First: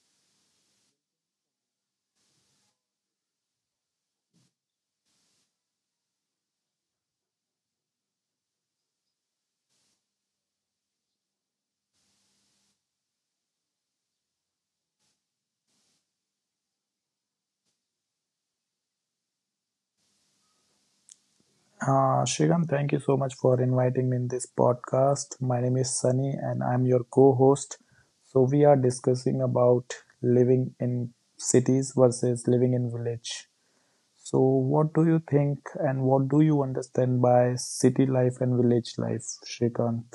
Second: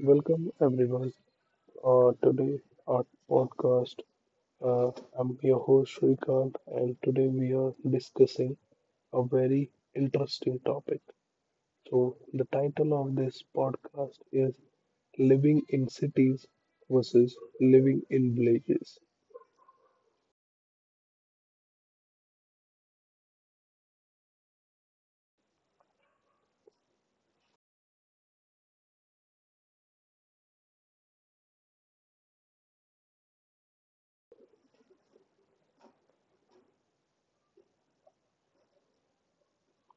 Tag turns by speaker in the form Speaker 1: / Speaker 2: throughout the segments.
Speaker 1: Welcome everyone. Today our podcast. Uh, I'm your host Shrikant, and today we are discussing a very interesting topic. So the title of this podcast is "Living in Cities versus Living in Villages."
Speaker 2: Sriram, thank you so much for inviting me in this podcast. My name is Sunny and I'm your co-host. So we are discussing about living in cities versus living in village. So what do you think and what do you understand by city life and village life, Shrikant?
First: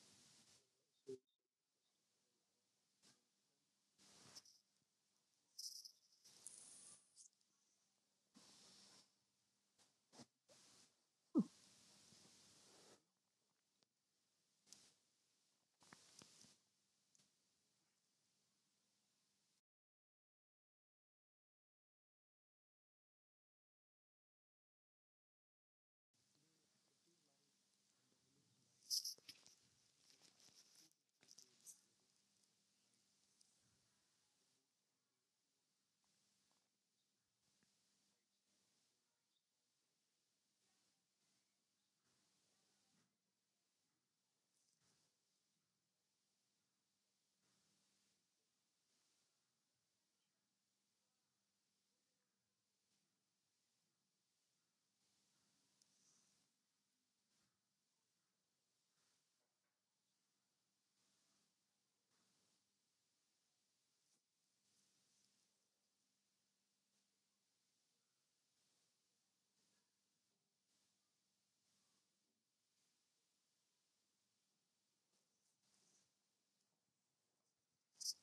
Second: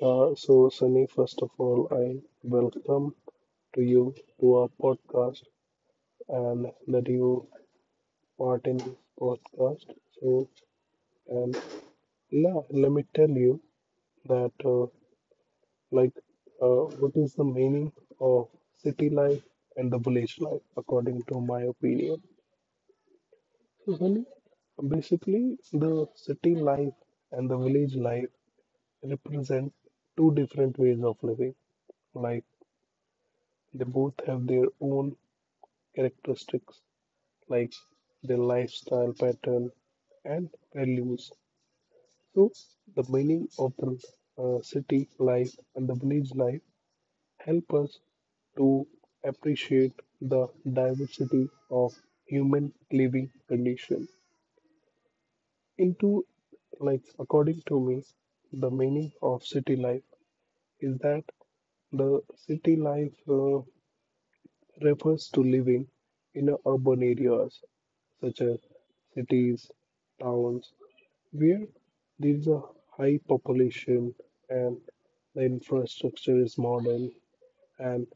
Speaker 1: So Sunny, first of all, I welcome to you to our podcast and that you part in this podcast. So and yeah, let me tell you that like what is the meaning of city life and the village life according to my opinion. So really, basically the city life and the village life represent two different ways of living, like they both have their own characteristics, like their lifestyle pattern and values. So the meaning of the city life and the village life help us to appreciate the diversity of human living condition. Into, like according to me, the meaning of city life is that the city life refers to living in a urban areas such as cities, towns, where there is a high population and the infrastructure is modern, and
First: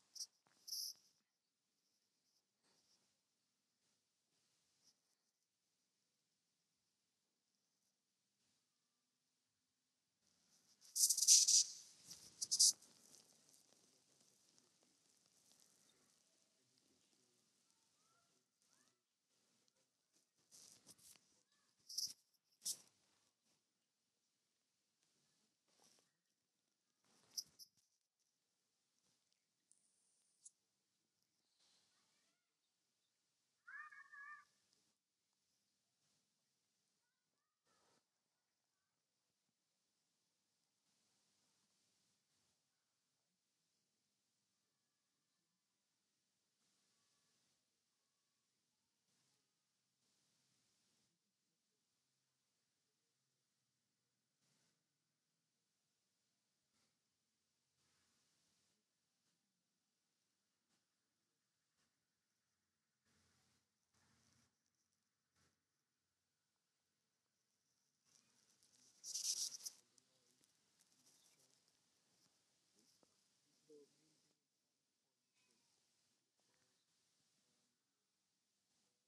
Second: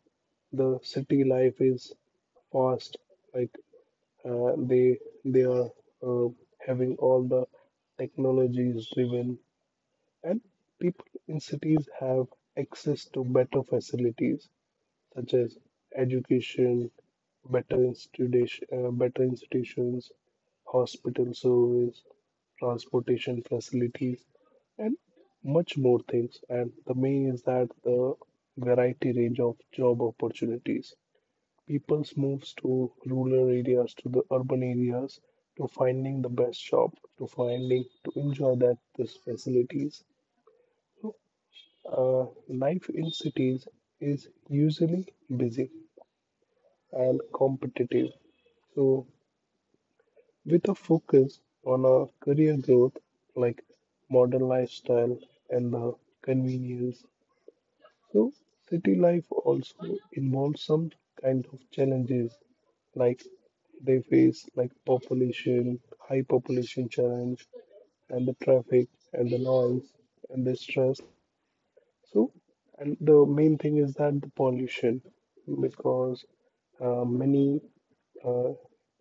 Speaker 1: the city life is fast, like uh, they they are uh, having all the technologies driven, and people in cities have access to better facilities such as education, better institutions, hospital service, transportation facilities, and much more things. And the main is that the variety range of job opportunities. People moves to rural areas to the urban areas to finding the best job, to finding to enjoy that these facilities. Life in cities is usually busy and competitive. So with a focus on a career growth, like modern lifestyle and the convenience. So city life also involves some kind of challenges, like they face like population, high population challenge, and the traffic and the noise and the stress. So, and the main thing is that the pollution, because many uh,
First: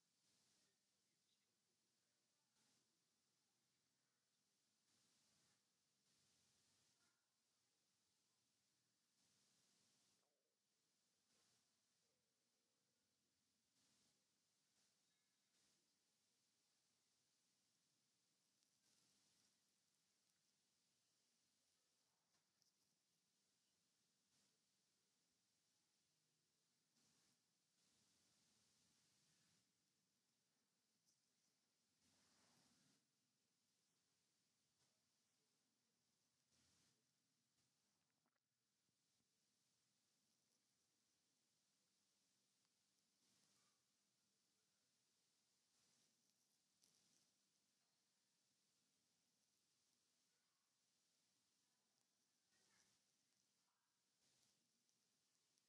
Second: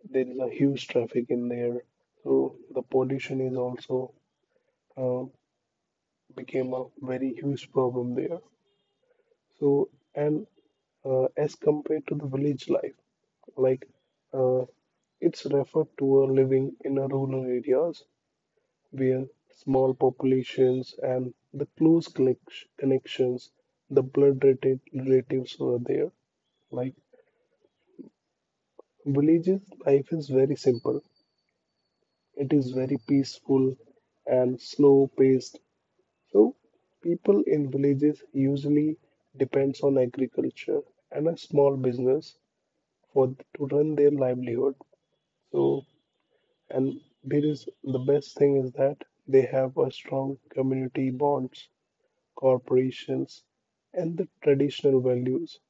Speaker 1: there is a huge traffic in there. So the pollution is also uh, became a very huge problem there. So, and as compared to the village life, like uh, it's referred to a living in a rural areas where small populations and the close connections, the blood related relatives were there. Like villages life is very simple. It is very peaceful and slow paced. So people in villages usually depends on agriculture and a small business for to run their livelihood. So, and there is the best thing is that they have a strong community bonds, corporations, and the traditional values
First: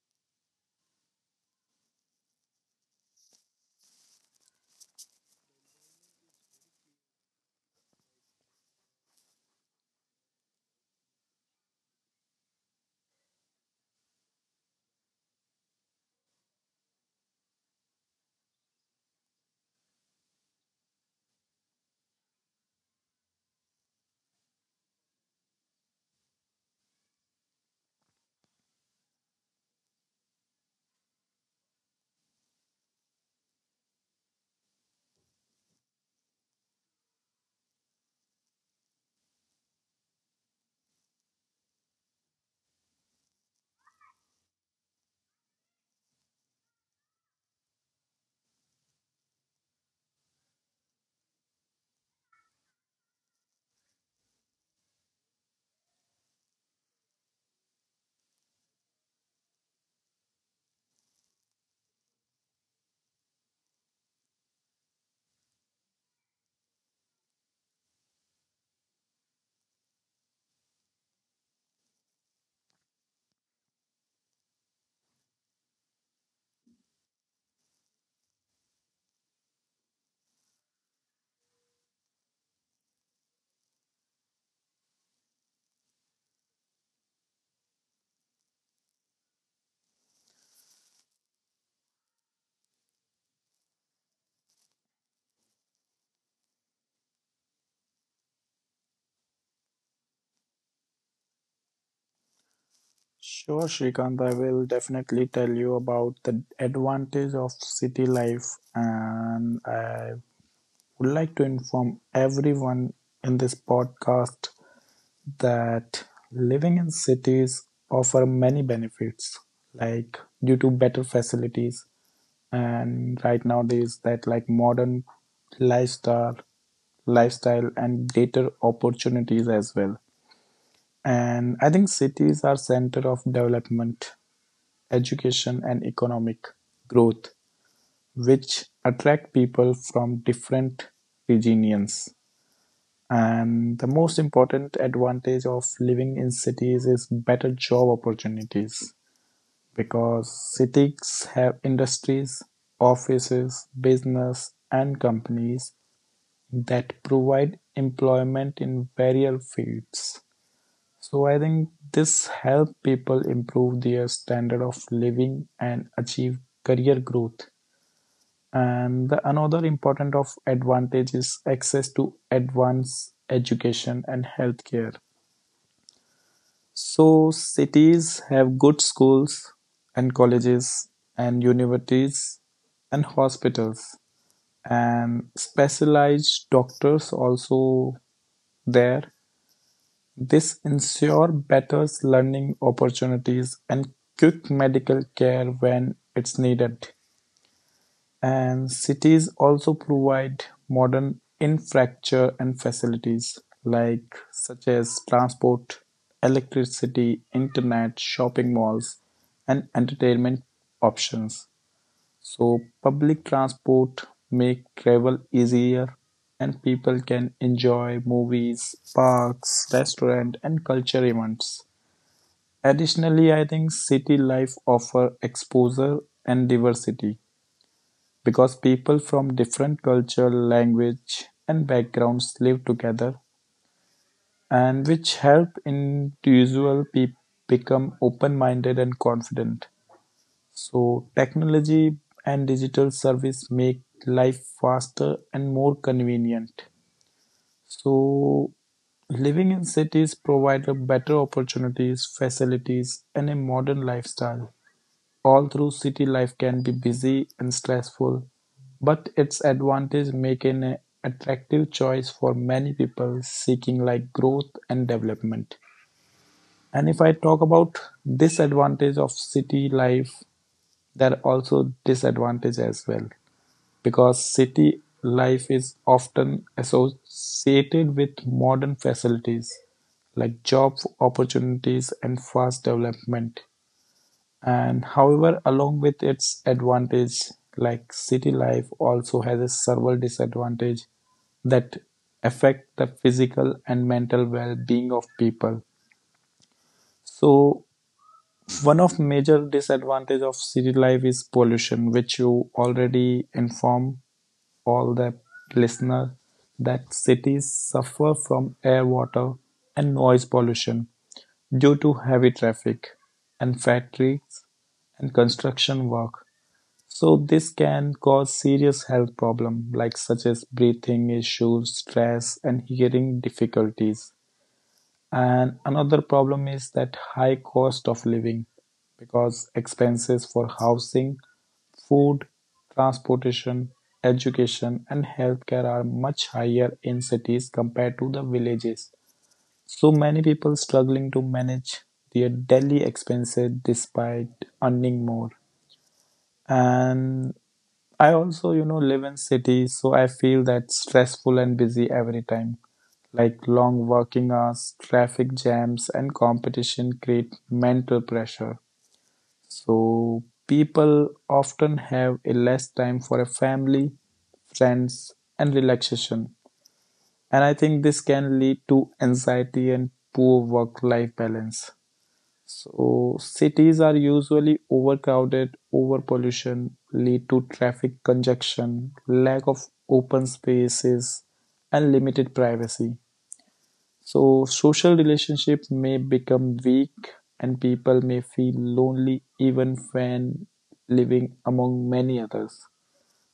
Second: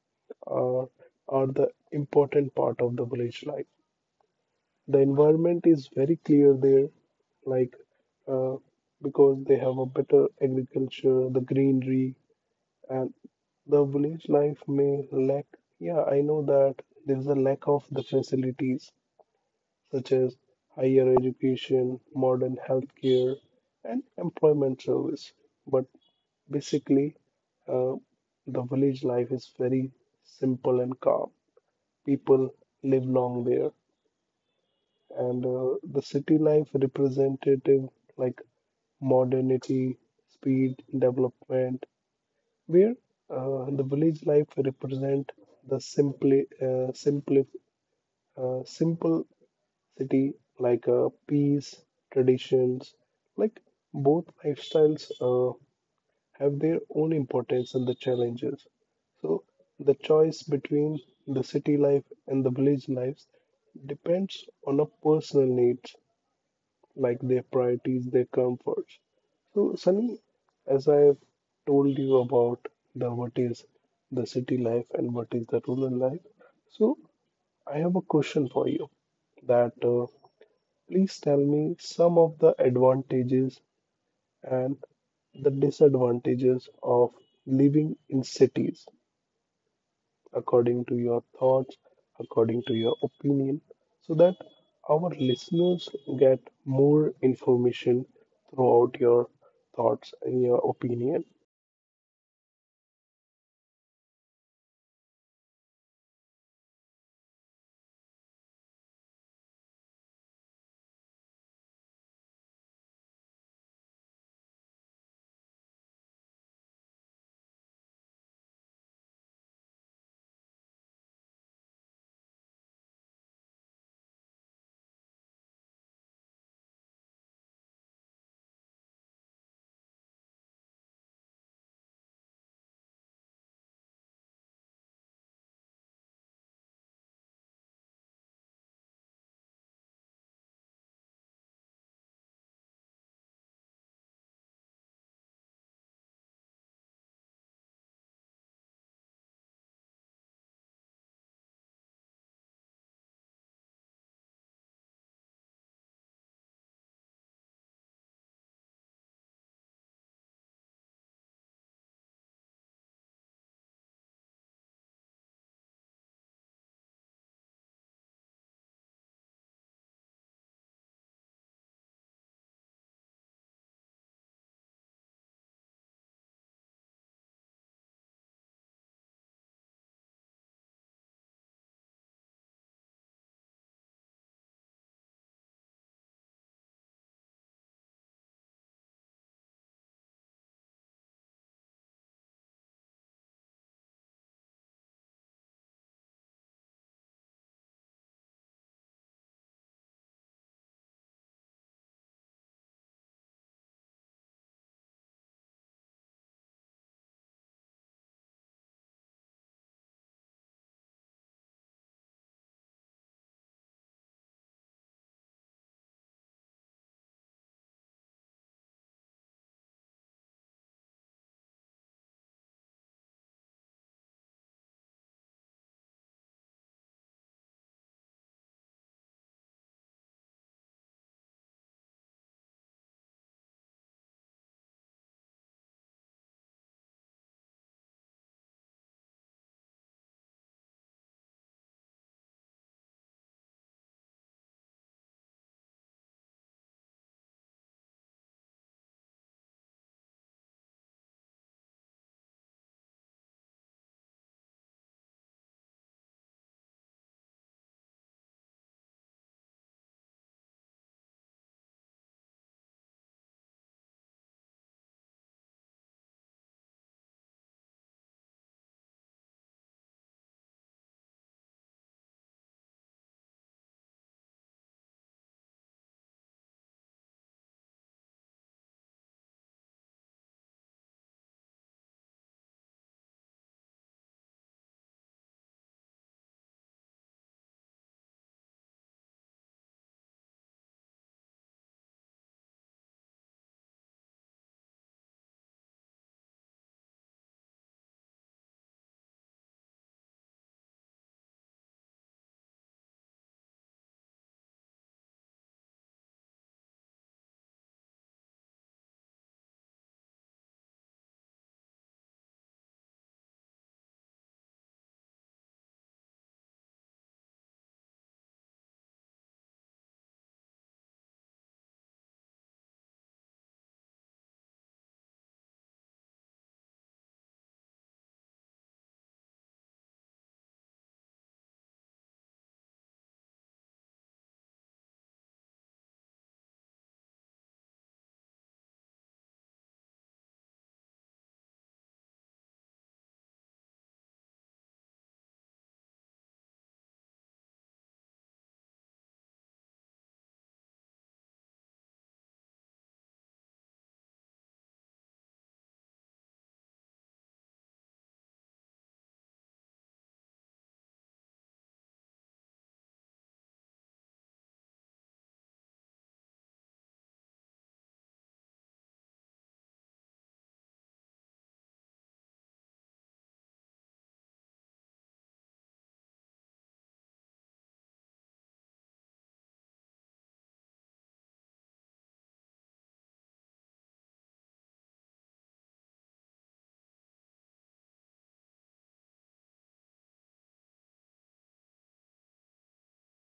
Speaker 1: are are the important part of the village life. The environment is very clear there, like uh, because they have a better agriculture, the greenery, and the village life may lack. Yeah, I know that there is a lack of the facilities such as higher education, modern healthcare, and employment service. But basically, uh, the village life is very simple and calm. People live long there. And the city life representative like modernity, speed, development, where the village life represent the simply simple city like peace, traditions, like both lifestyles have their own importance and the challenges. So the choice between the city life and the village lives depends on a personal needs, like their priorities, their comforts. So, Sunny, as I've told you about the what is the city life and what is the rural life, so I have a question for you that please tell me some of the advantages and the disadvantages of living in cities according to your thoughts, according to your opinion, so that our listeners get more information throughout your thoughts and your opinion.
Speaker 2: Sure, Shrikant, I will definitely tell you about the advantage of city life, and I would like to inform everyone in this podcast that living in cities offer many benefits, like due to better facilities and right nowadays that like modern lifestyle lifestyle and greater opportunities as well. And I think cities are center of development, education and economic growth, which attract people from different regions. And the most important advantage of living in cities is better job opportunities because cities have industries, offices, business, and companies that provide employment in various fields. So I think this helps people improve their standard of living and achieve career growth. And the another important of advantage is access to advanced education and healthcare. So cities have good schools and colleges and universities and hospitals and specialized doctors also there. This ensure better learning opportunities and quick medical care when it's needed. And cities also provide modern infrastructure and facilities, like such as transport, electricity, internet, shopping malls, and entertainment options. So public transport make travel easier and people can enjoy movies, parks, restaurant and culture events. Additionally, I think city life offer exposure and diversity because people from different culture, language and backgrounds live together and which help individual people become open-minded and confident. So technology and digital service make life faster and more convenient. So living in cities provide a better opportunities, facilities and a modern lifestyle. All through city life can be busy and stressful, but its advantage make it an attractive choice for many people seeking like growth and development. And if I talk about disadvantage of city life, there are also disadvantages as well, because city life is often associated with modern facilities like job opportunities and fast development, and however along with its advantage, like city life also has a several disadvantage that affect the physical and mental well-being of people. So one of major disadvantage of city life is pollution, which you already inform all the listener that cities suffer from air, water and noise pollution due to heavy traffic and factories and construction work. So this can cause serious health problems like such as breathing issues, stress and hearing difficulties. And another problem is that high cost of living, because expenses for housing, food, transportation, education, and healthcare are much higher in cities compared to the villages. So many people struggling to manage their daily expenses despite earning more. And I also, you know, live in cities, so I feel that stressful and busy every time, like long working hours, traffic jams and competition create mental pressure. So people often have a less time for a family, friends and relaxation, and I think this can lead to anxiety and poor work life balance. So cities are usually overcrowded, overpollution lead to traffic congestion, lack of open spaces, and limited privacy. So social relationships may become weak and people may feel lonely even when living among many others.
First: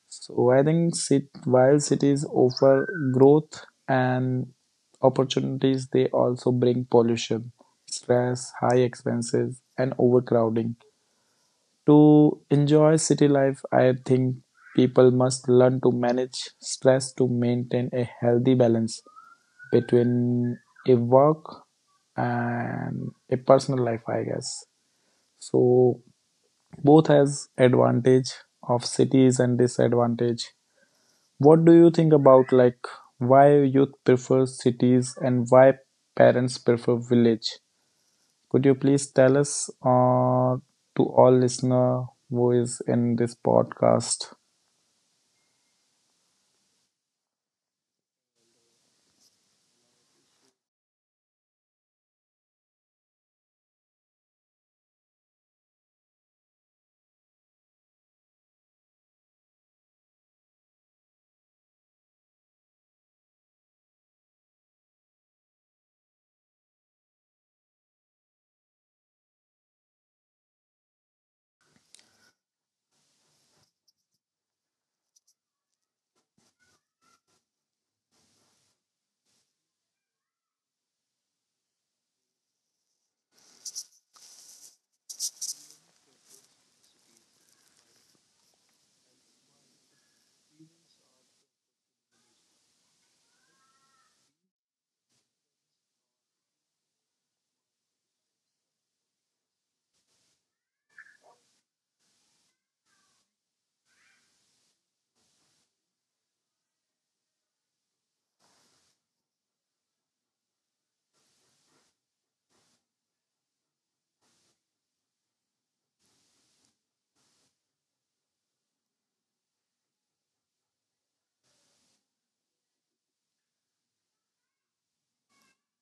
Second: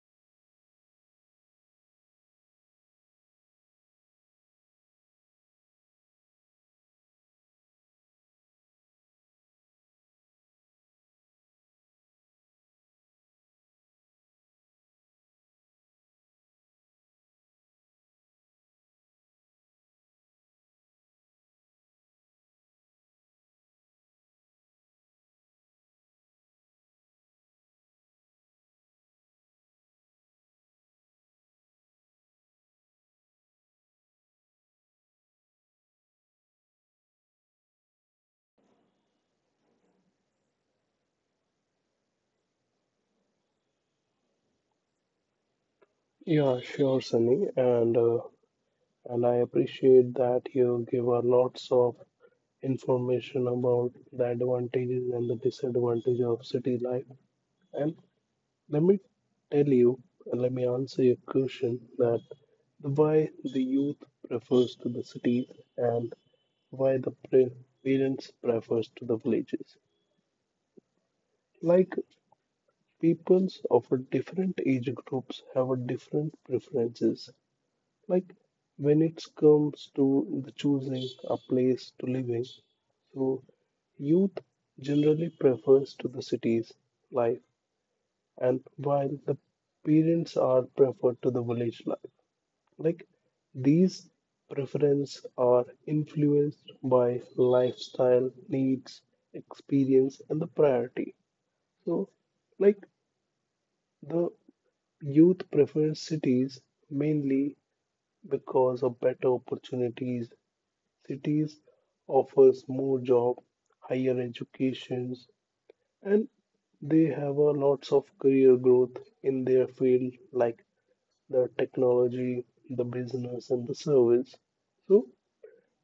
Speaker 2: So I think while cities offer growth and opportunities, they also bring pollution, stress, high expenses, and overcrowding. To enjoy city life, I think people must learn to manage stress to maintain a healthy balance between a work and a personal life, I guess. So both has advantage of cities and disadvantage. What do you think about like why youth prefer cities and why parents prefer village? Could you please tell us to all listener who is in this podcast?
Speaker 1: Yeah, sure, Sunny, and I appreciate that you give us lots of information about the advantages and the disadvantages of city life. And let me tell you, and let me answer your question that the why the youth prefers to the cities and why the parents prefers to the villages. Like peoples of a different age groups have a different preferences. Like when it comes to the choosing a place to live in, so youth generally prefers to the cities life, and while the parents are preferred to the village life. Like these preferences are influenced by lifestyle, needs, experience, and the priority. So, like the youth prefers cities mainly because of better opportunities. Cities offers more job, higher educations, and they have a lots of career growth in their field like the technology, the business, and the service. So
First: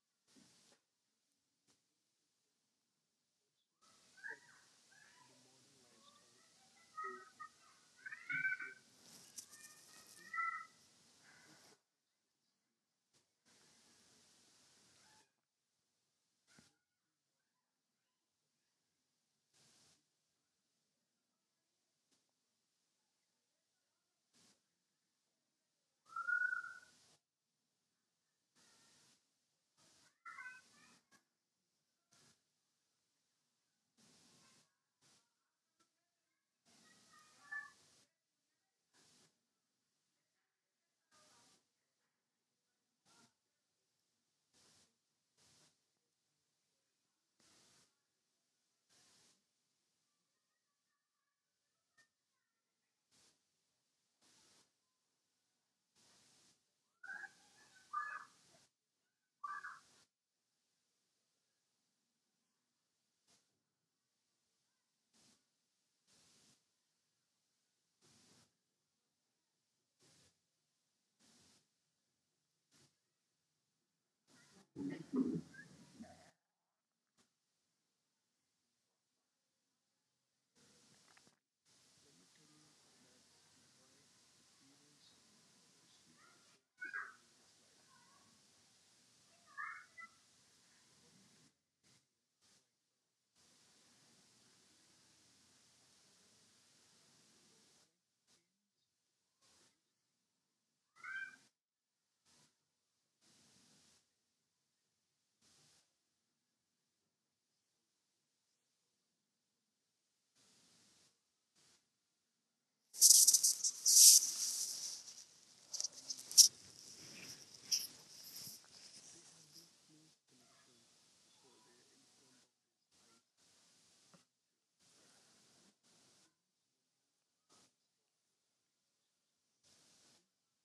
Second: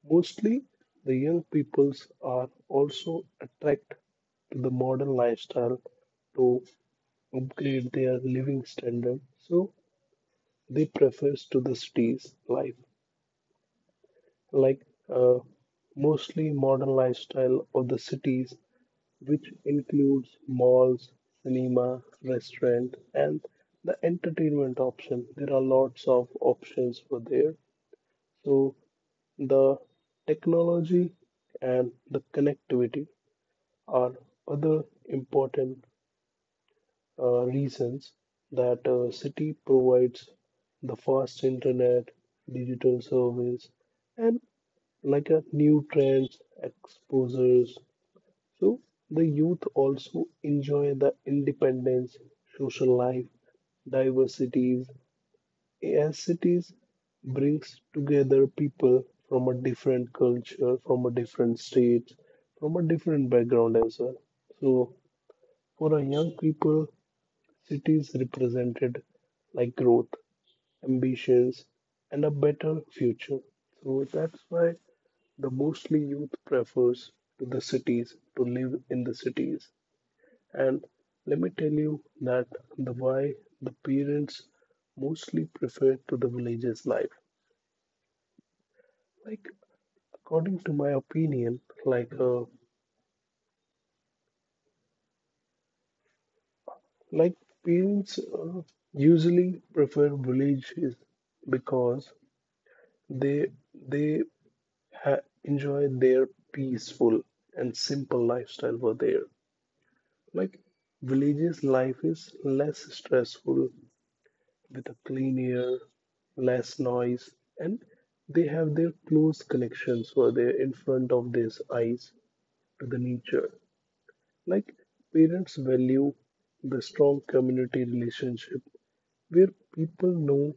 Speaker 1: mostly, the young peoples are also attracted to the modern lifestyle to upgrade their living standard, so they prefer to the cities life, like uh, mostly modern lifestyle of the cities, which includes malls, cinema, restaurant, and the entertainment option. There are lots of options for there. So the technology and the connectivity are other important reasons that a city provides the fast internet, digital service, and like a new trends, exposures. So the youth also enjoy the independence, social life, diversities. As cities brings together people from a different culture, from a different state, from a different background as well. So for a young people, cities represented like growth, ambitions, and a better future. So that's why the mostly youth prefers to the cities to live in the cities. And let me tell you that the why the parents mostly prefer to the villages life. Like according to my opinion, like parents usually prefer villages because They they ha enjoy their peaceful and simple lifestyle over there. Like villages life is less stressful with a clean air, less noise, and they have their close connections over there in front of their eyes to the nature. Like parents value the strong community relationship where people know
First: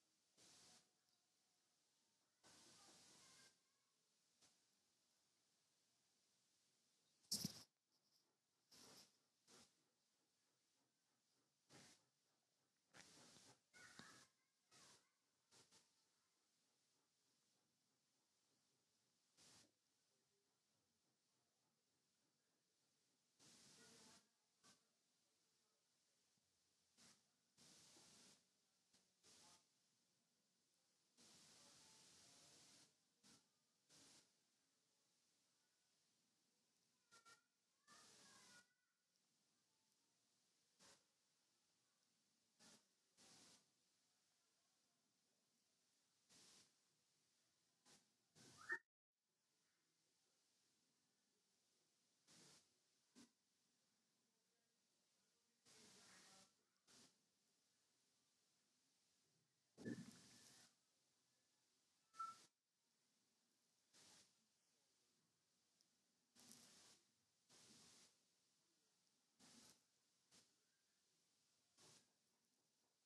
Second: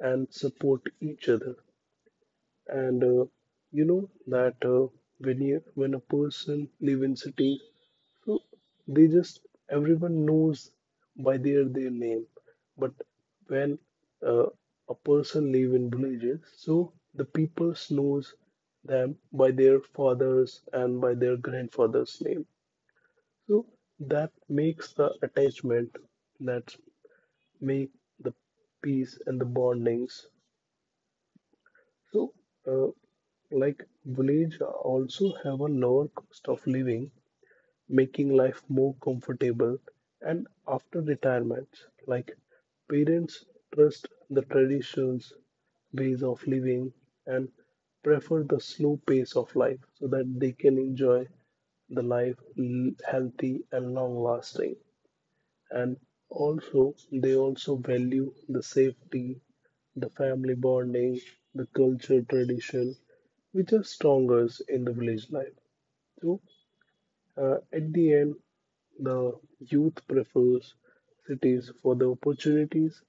Speaker 1: and support each other. And you know that when a person live in city, so they just everyone knows by their name, but when uh, a person live in villages so the people knows them by their fathers and by their grandfather's name, so that makes the attachment, that make the peace and the bondings. So, uh, like village also have a lower cost of living, making life more comfortable. And after retirement, like parents trust the traditions, ways of living, and prefer the slow pace of life so that they can enjoy the life healthy and long lasting, and also they also value the safety, the family bonding, the culture tradition, which are stronger in the village life. So at the end, the youth prefers cities for the opportunities,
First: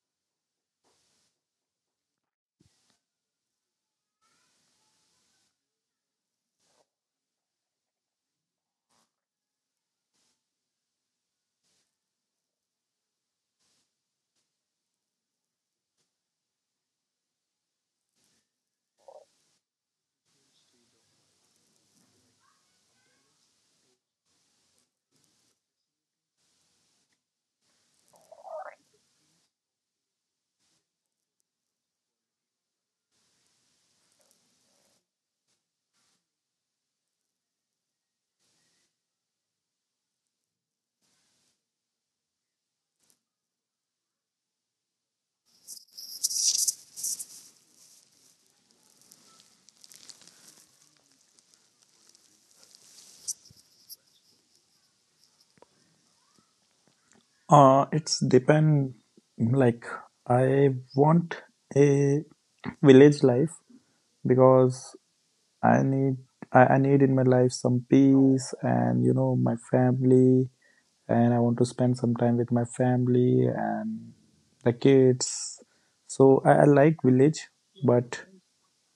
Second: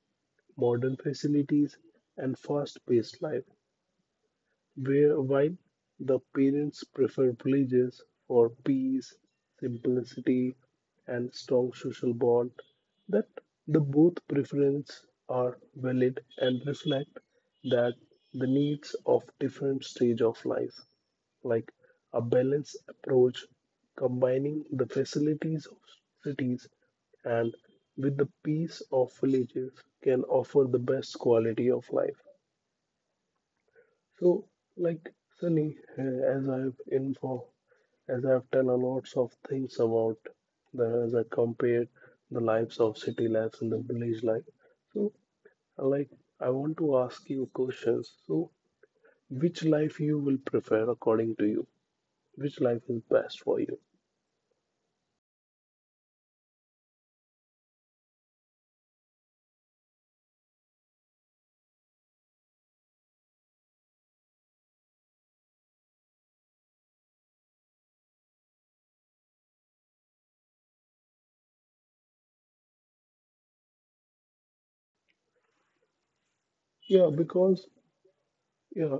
Speaker 1: modern facilities, and fast paced life, where while the parents prefer villages for peace, simplicity, and strong social bond, that the both preferences are valid and reflect that the needs of different stage of life, like a balanced approach combining the facilities of cities and with the peace of villages can offer the best quality of life. So, like Sunny, as I've done a lots of things about the as I compared the lives of city lives and the village life. So, like I want to ask you questions. So, which life you will prefer according to you? Which life is best for you?
Speaker 2: It's depend, like I want a village life because I need I need in my life some peace and you know my family and I want to spend some time with my family and the kids. So I like
Speaker 1: Yeah,
Speaker 2: village,
Speaker 1: because
Speaker 2: but
Speaker 1: yeah,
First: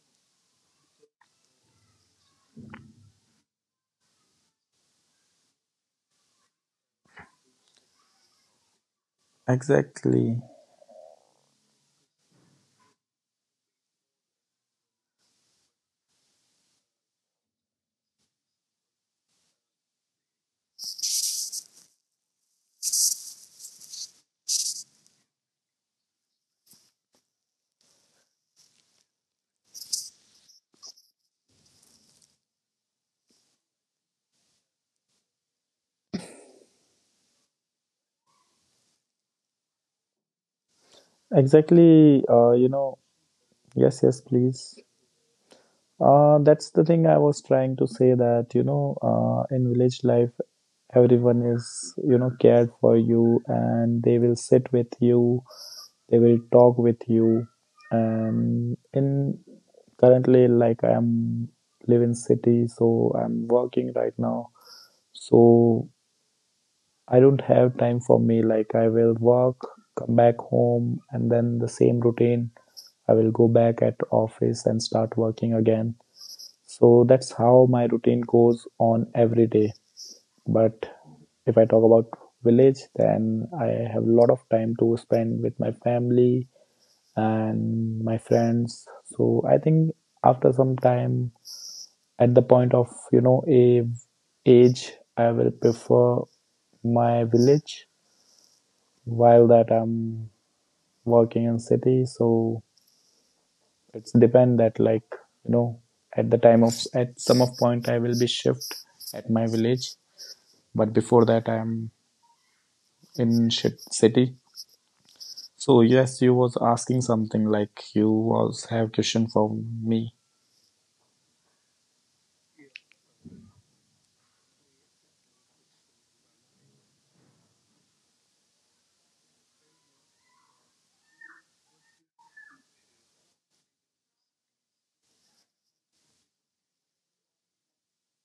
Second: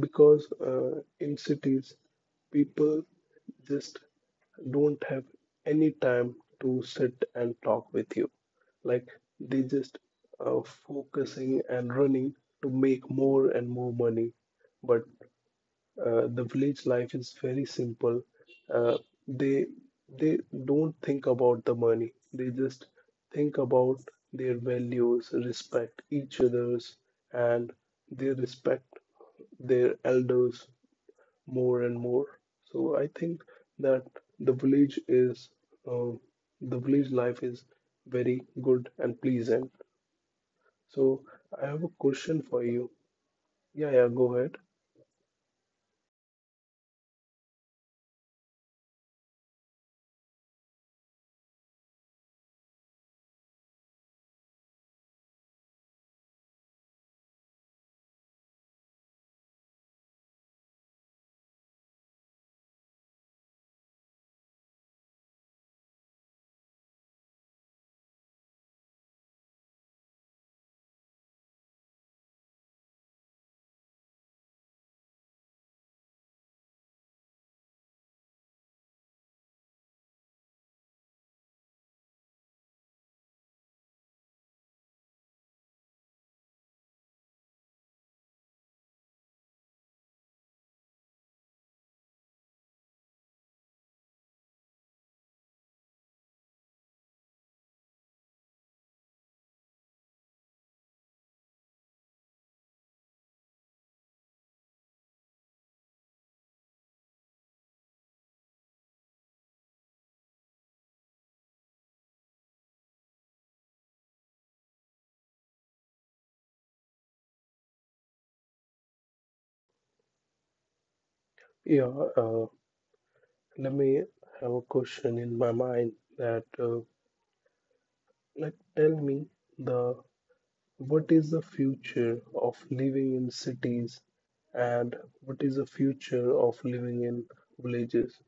Speaker 1: because in cities people just don't have any time to sit and talk with you, like they just
Speaker 2: exactly,
Speaker 1: uh, focusing and running to make more and more money, but the village life is very simple. uh, they they don't think about the money, they just think about their values, respect each others, and they respect their elders more and more. So I think that the village is uh, the village life is very good and pleasant. So I have a
Speaker 2: exactly,
Speaker 1: question for
Speaker 2: you
Speaker 1: you.
Speaker 2: know,
Speaker 1: Yeah,
Speaker 2: yes,
Speaker 1: yeah,
Speaker 2: yes,
Speaker 1: go ahead.
Speaker 2: please. That's the thing I was trying to say that, you know, in village life, everyone is you know cared for you and they will sit with you, they will talk with you, and in currently like I'm live in city, so I'm working right now. So I don't have time for me, like I will work, come back home and then the same routine, I will go back at office and start working again. So that's how my routine goes on every day. But if I talk about village, then I have a lot of time to spend with my family and my friends. So I think after some time, at the point of you know a age, I will prefer my village. While that I'm working in city, so it's depend that like you know at the time of at some of point I will be shift at my village, but before that I'm in shit city. So yes, you was asking something like you was have question for me.
Speaker 1: Yeah, uh, let me have a question in my mind that like tell me the what is the future of living in cities and what is the future of living in villages?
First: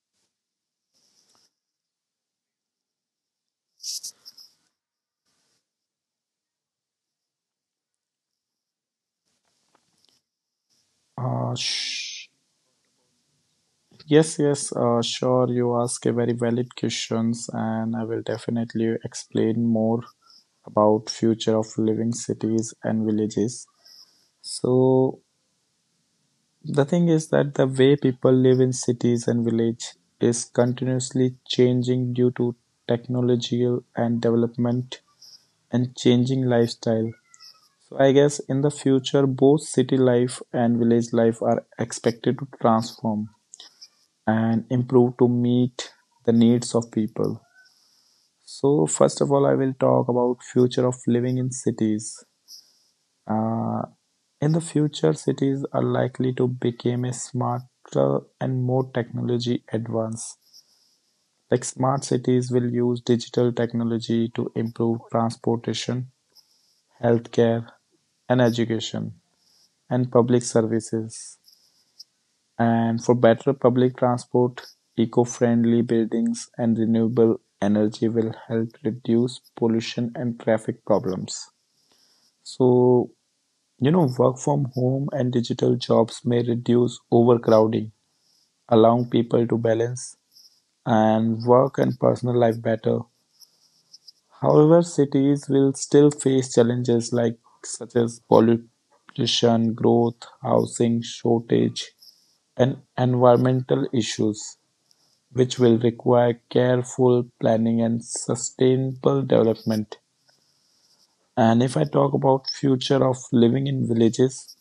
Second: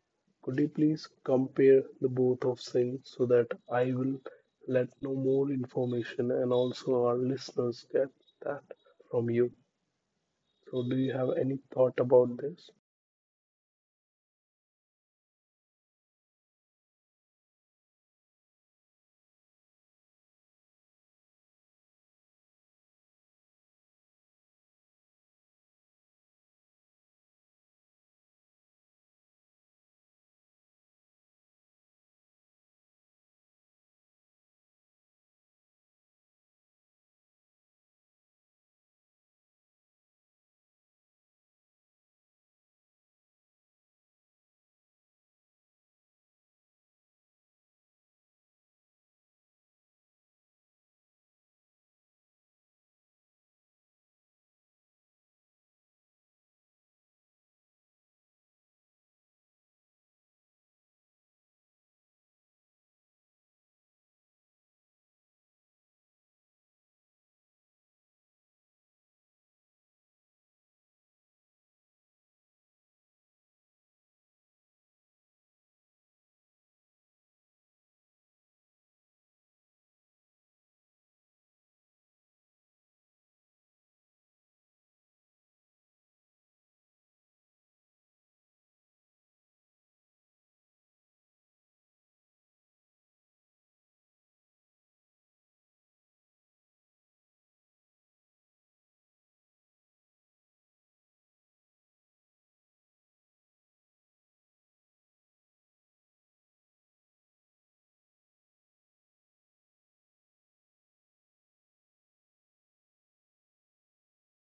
Speaker 1: Could you please compare the both of things so that I will let know more information and also our listeners get that from you? So, do you have
Speaker 2: Uh,
Speaker 1: any thought
Speaker 2: sh-
Speaker 1: about this?
Speaker 2: yes, yes, sure. You ask a very valid questions, and I will definitely explain more about future of living cities and villages. So the thing is that the way people live in cities and village is continuously changing due to technological and development and changing lifestyle. So I guess in the future, both city life and village life are expected to transform and improve to meet the needs of people. So first of all, I will talk about future of living in cities. Uh, in the future, cities are likely to become a smarter and more technology advanced. Like smart cities will use digital technology to improve transportation, healthcare, and education and public services. And for better public transport, eco-friendly buildings and renewable energy will help reduce pollution and traffic problems. So, you know, work from home and digital jobs may reduce overcrowding, allowing people to balance and work and personal life better. However, cities will still face challenges like such as pollution, growth, housing shortage, and environmental issues, which will require careful planning and sustainable development. And if I talk about future of living in villages,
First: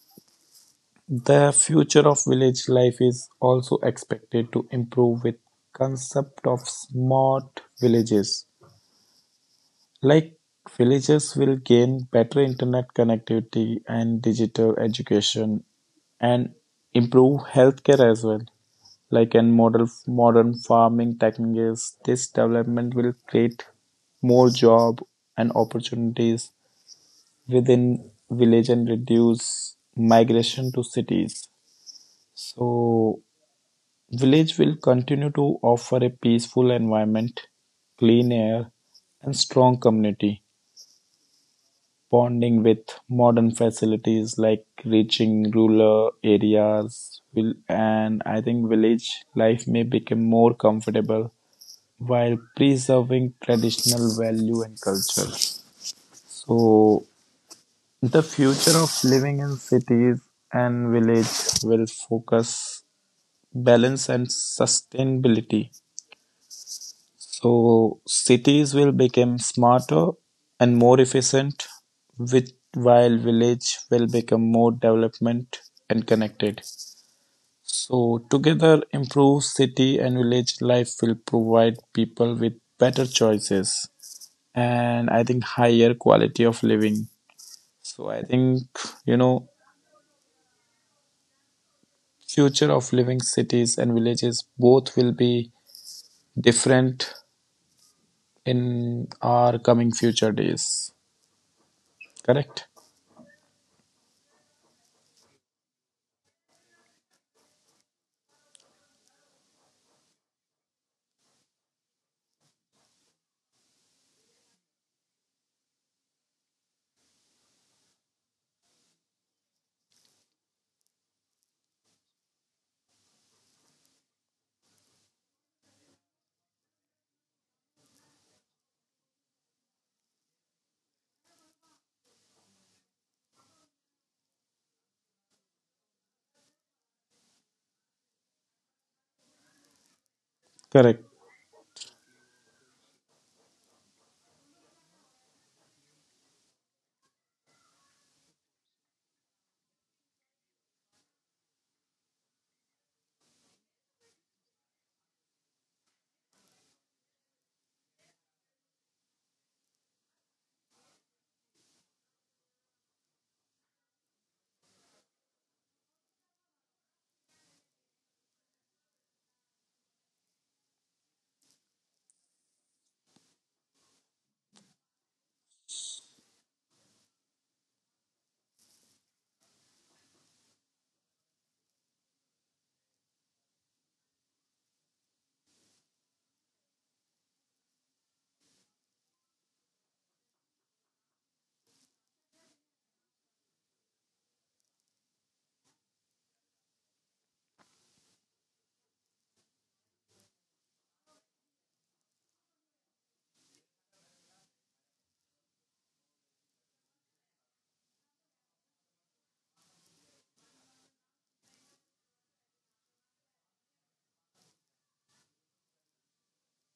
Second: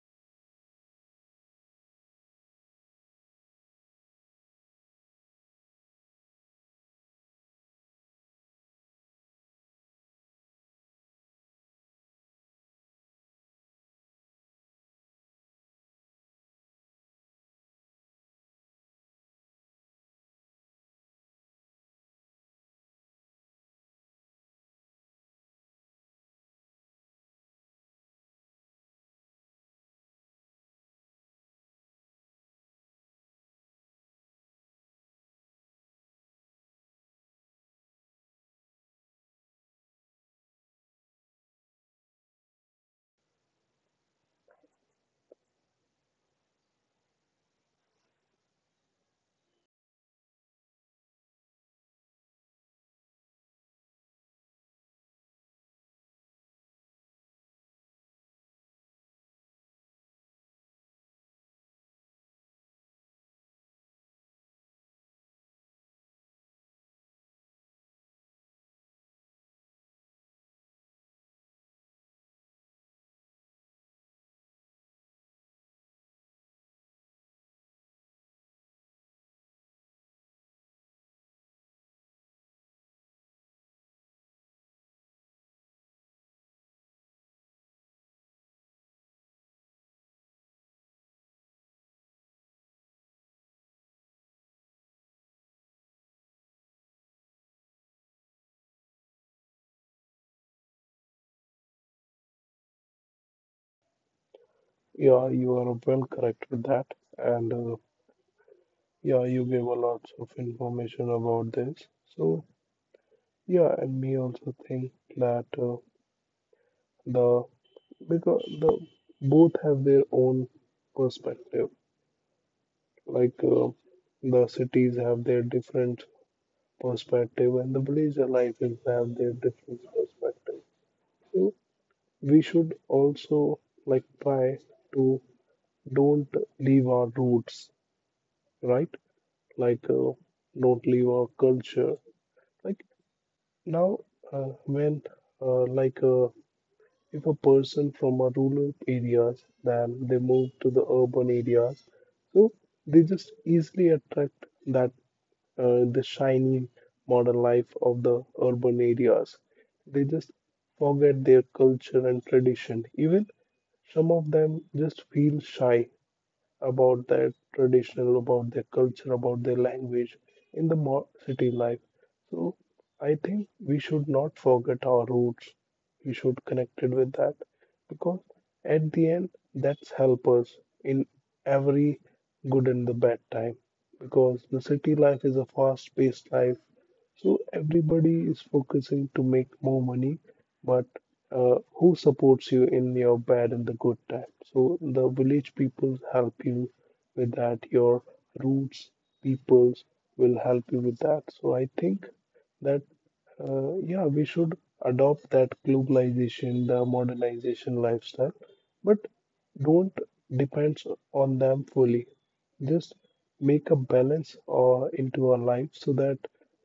Speaker 2: the future of village life is also expected to improve with concept of smart villages. Like villages will gain better internet connectivity and digital education and improve healthcare as well, like in model modern farming techniques. This development will create more job and opportunities within village and reduce migration to cities. So village will continue to offer a peaceful environment, clean air, and strong community bonding with modern facilities like reaching rural areas will, and I think village life may become more comfortable while preserving traditional value and culture. So, the future of living in cities and village will focus balance and sustainability. So, cities will become smarter and more efficient, with while village will become more development and connected. So, together, improved city and village life will provide people with better choices and I think higher quality of living. So I think you know future of living cities and villages both will be different in our coming future days. Correct?
Speaker 1: Yeah, you are well correct with that. And yeah, you gave a lot of information about this. So, yeah, and me also think that the because the both have their own perspective, like the cities have their different perspective and the villager life is have their different perspective, so we should also like try to don't leave our roots, right, like don't
Speaker 2: Correct.
Speaker 1: leave our culture, like now uh, when like if a person from a rural areas, then they move to the urban areas, so they just easily attract that the shiny modern life of the urban areas. They just forget their culture and tradition. Even some of them just feel shy about their traditional, about their culture, about their language in the city life. So I think we should not forget our roots. We should connect it with that because at the end, that's help us in every good and the bad time, because the city life is a fast-paced life. So everybody is focusing to make more money, but who supports you in your bad and the good times. So the village people help you with that. Your roots peoples will help you with that. So I think that yeah, we should adopt that globalization, the modernization lifestyle, but don't depend on them fully. Just make a balance or into our life so that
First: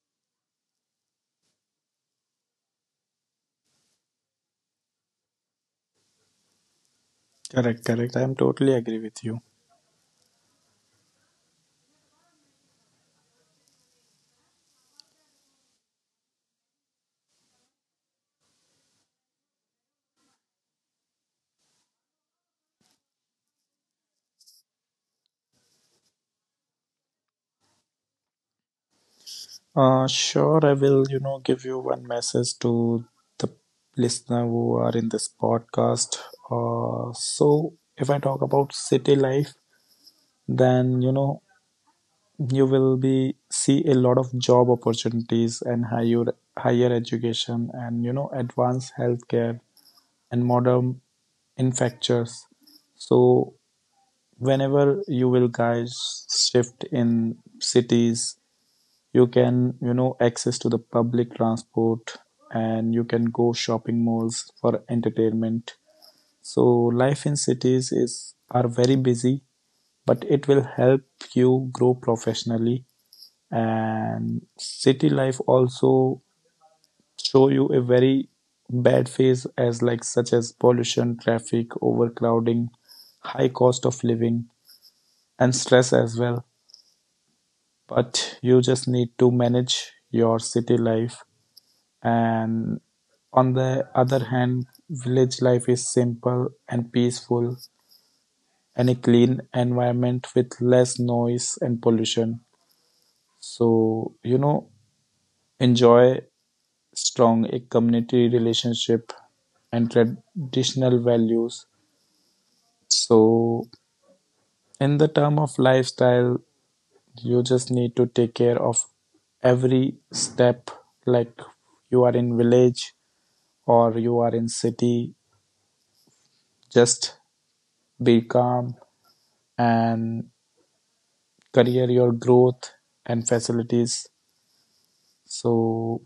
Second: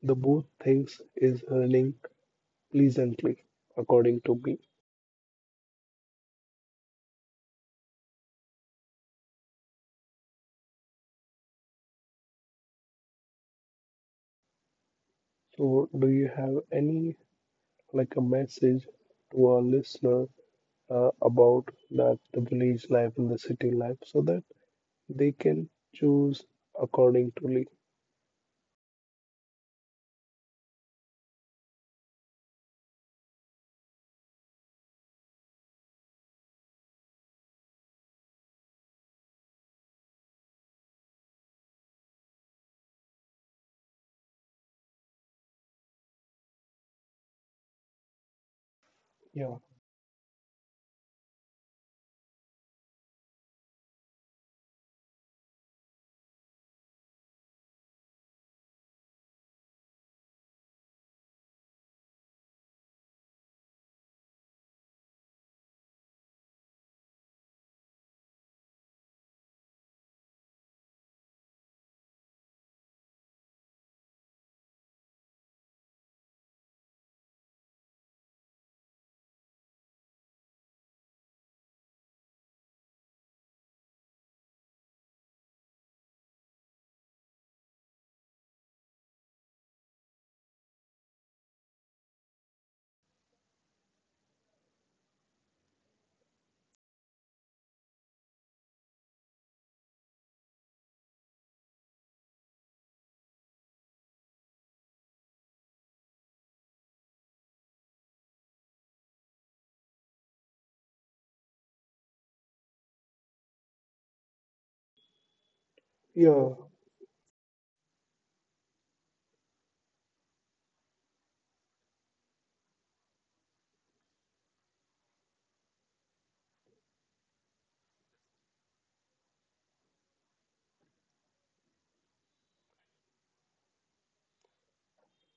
Speaker 1: the both things is running pleasantly, according to me.
Speaker 2: Correct. Correct. I am totally agree with you.
Speaker 1: So, do you have any like a message to our listener about that the village life and the city life so that they can choose according to
Speaker 2: Sure, I will, you know, give you one message to the listener who are in this podcast. So, if I talk about city life, then, you know, you will be see a lot of job opportunities and higher education and you know advanced healthcare
Speaker 1: yeah,
Speaker 2: and modern infrastructures. So whenever you will guys shift in cities, you can you know access to the public transport and you can go shopping malls for entertainment. So life in cities is are very busy, but it will help you grow professionally. And city life also show you a very bad phase as like such as pollution, traffic, overcrowding, high cost of living and stress as well, but you just need to manage your city life. And on the other hand, village life is simple and peaceful and a clean environment with less noise and pollution. So you know enjoy strong a community relationship and traditional values. So in the term of lifestyle,
Speaker 1: yeah,
Speaker 2: you just need to take care of every step. Like you are in village or you are in city, just be calm and career your growth and facilities. So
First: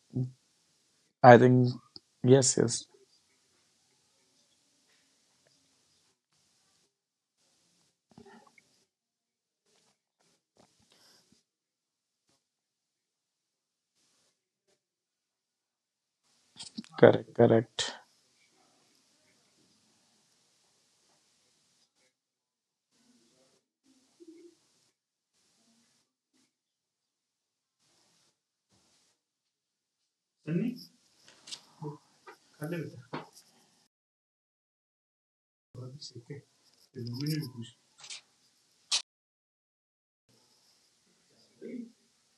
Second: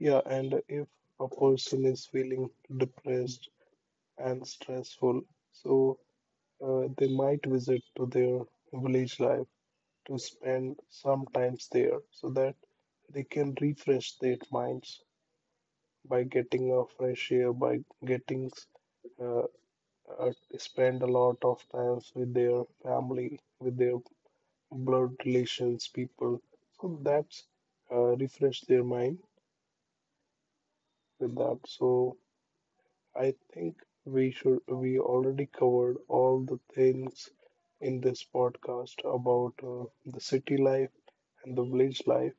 Speaker 1: yeah, and if a
Speaker 2: I think,
Speaker 1: person is feeling
Speaker 2: yes, yes,
Speaker 1: depressed and stressful, so they might visit to their village life to spend some times there so that they can refresh their minds by getting a fresh
Speaker 2: correct,
Speaker 1: air by
Speaker 2: correct.
Speaker 1: getting uh, uh, spend a lot of times with their family, with their blood relations, people. So that's refresh their mind with that. So I think we should we already covered all the things in this podcast about the city life and the village life.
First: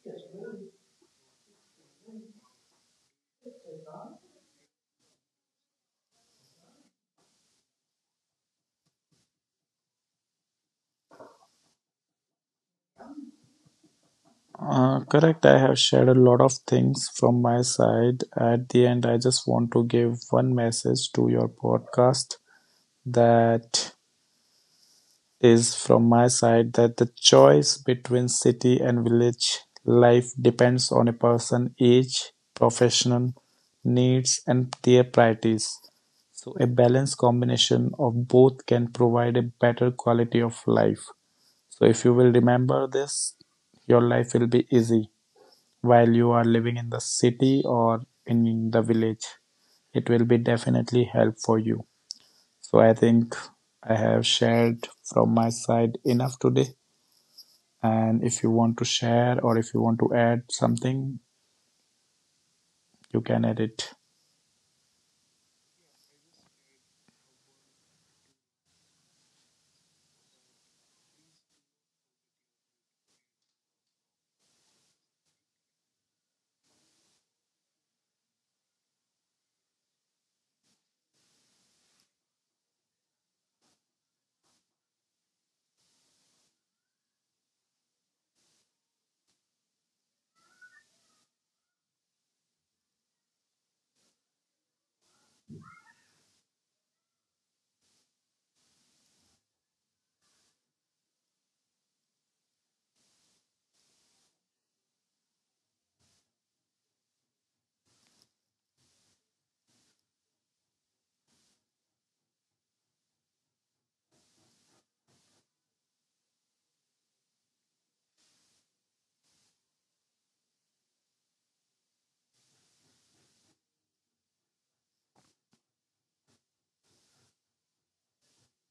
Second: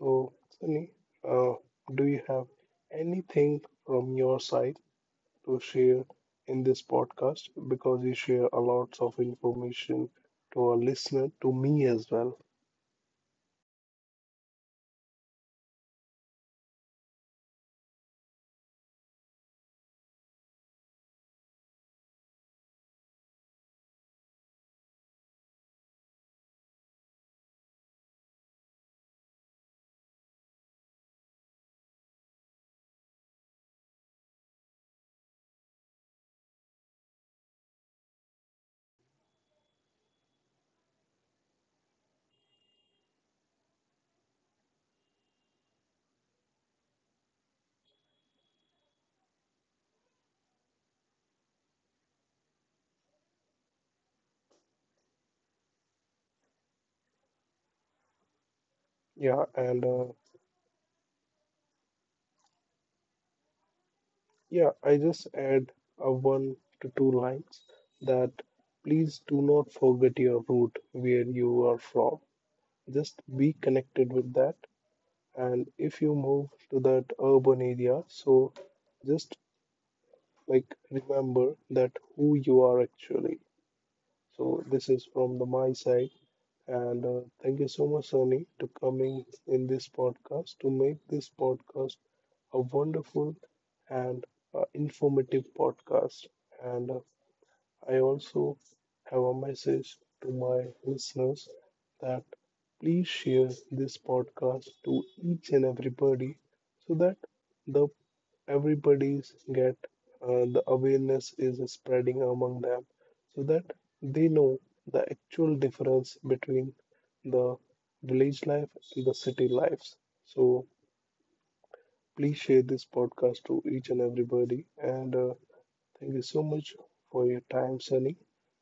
Speaker 1: So Sunny, uh, do you have anything from your side to share in this podcast because you share a lot of information to our listener, to me as well.
Speaker 2: Correct. I have shared a lot of things from my side. At the end, I just want to give one message to your podcast that is from my side, that the choice between city and village life depends on a person's age, professional needs, and their priorities. So, a balanced combination of both can provide a better quality of life. So, if you will remember this, your life will be easy while you are living in the city or in the village. It will be definitely help for you. So I think I have shared from my side enough today. And if you want to share
Speaker 1: Yeah,
Speaker 2: or if you
Speaker 1: and
Speaker 2: want to add something, you can add it.
Speaker 1: yeah, I just add a one to two lines that please do not forget your root where you are from. Just be connected with that. And if you move to that urban area, so just like remember that who you are actually. So this is from the my side. And thank you so much, Sunny, to coming in this podcast to make this podcast a wonderful and informative podcast. And I also have a message to my listeners that please share this podcast to each and everybody so that the everybody's get the awareness is spreading among them so that they know the actual difference between the village life and the city lives. So please share this podcast to each and everybody, and thank you so much for your time Sunny,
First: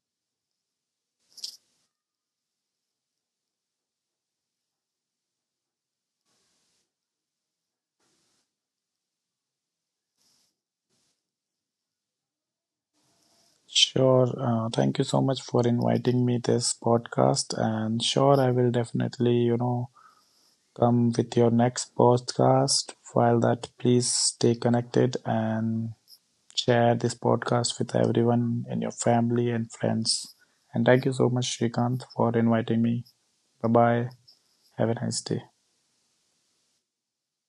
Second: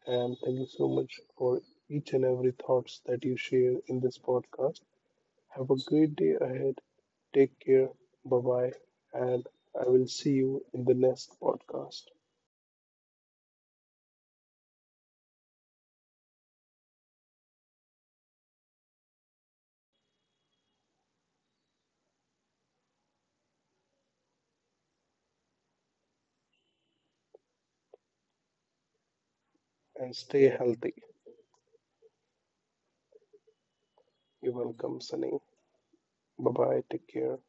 Speaker 1: and thank you so much for each and every thoughts that you share in this podcast. Have a great day ahead. Take care. Bye bye. And I will see you in the next podcast.
Speaker 2: Sure. Thank you so much for inviting me this podcast. And sure, I will definitely, you know, come with your next podcast. While that, please stay connected and share this podcast with everyone in your family and
Speaker 1: And
Speaker 2: friends.
Speaker 1: stay
Speaker 2: And
Speaker 1: healthy.
Speaker 2: thank you so much, Shrikant, for inviting me. Bye bye.
Speaker 1: You're
Speaker 2: Have a
Speaker 1: welcome,
Speaker 2: nice
Speaker 1: Sunny.
Speaker 2: day.
Speaker 1: Bye bye. Take care.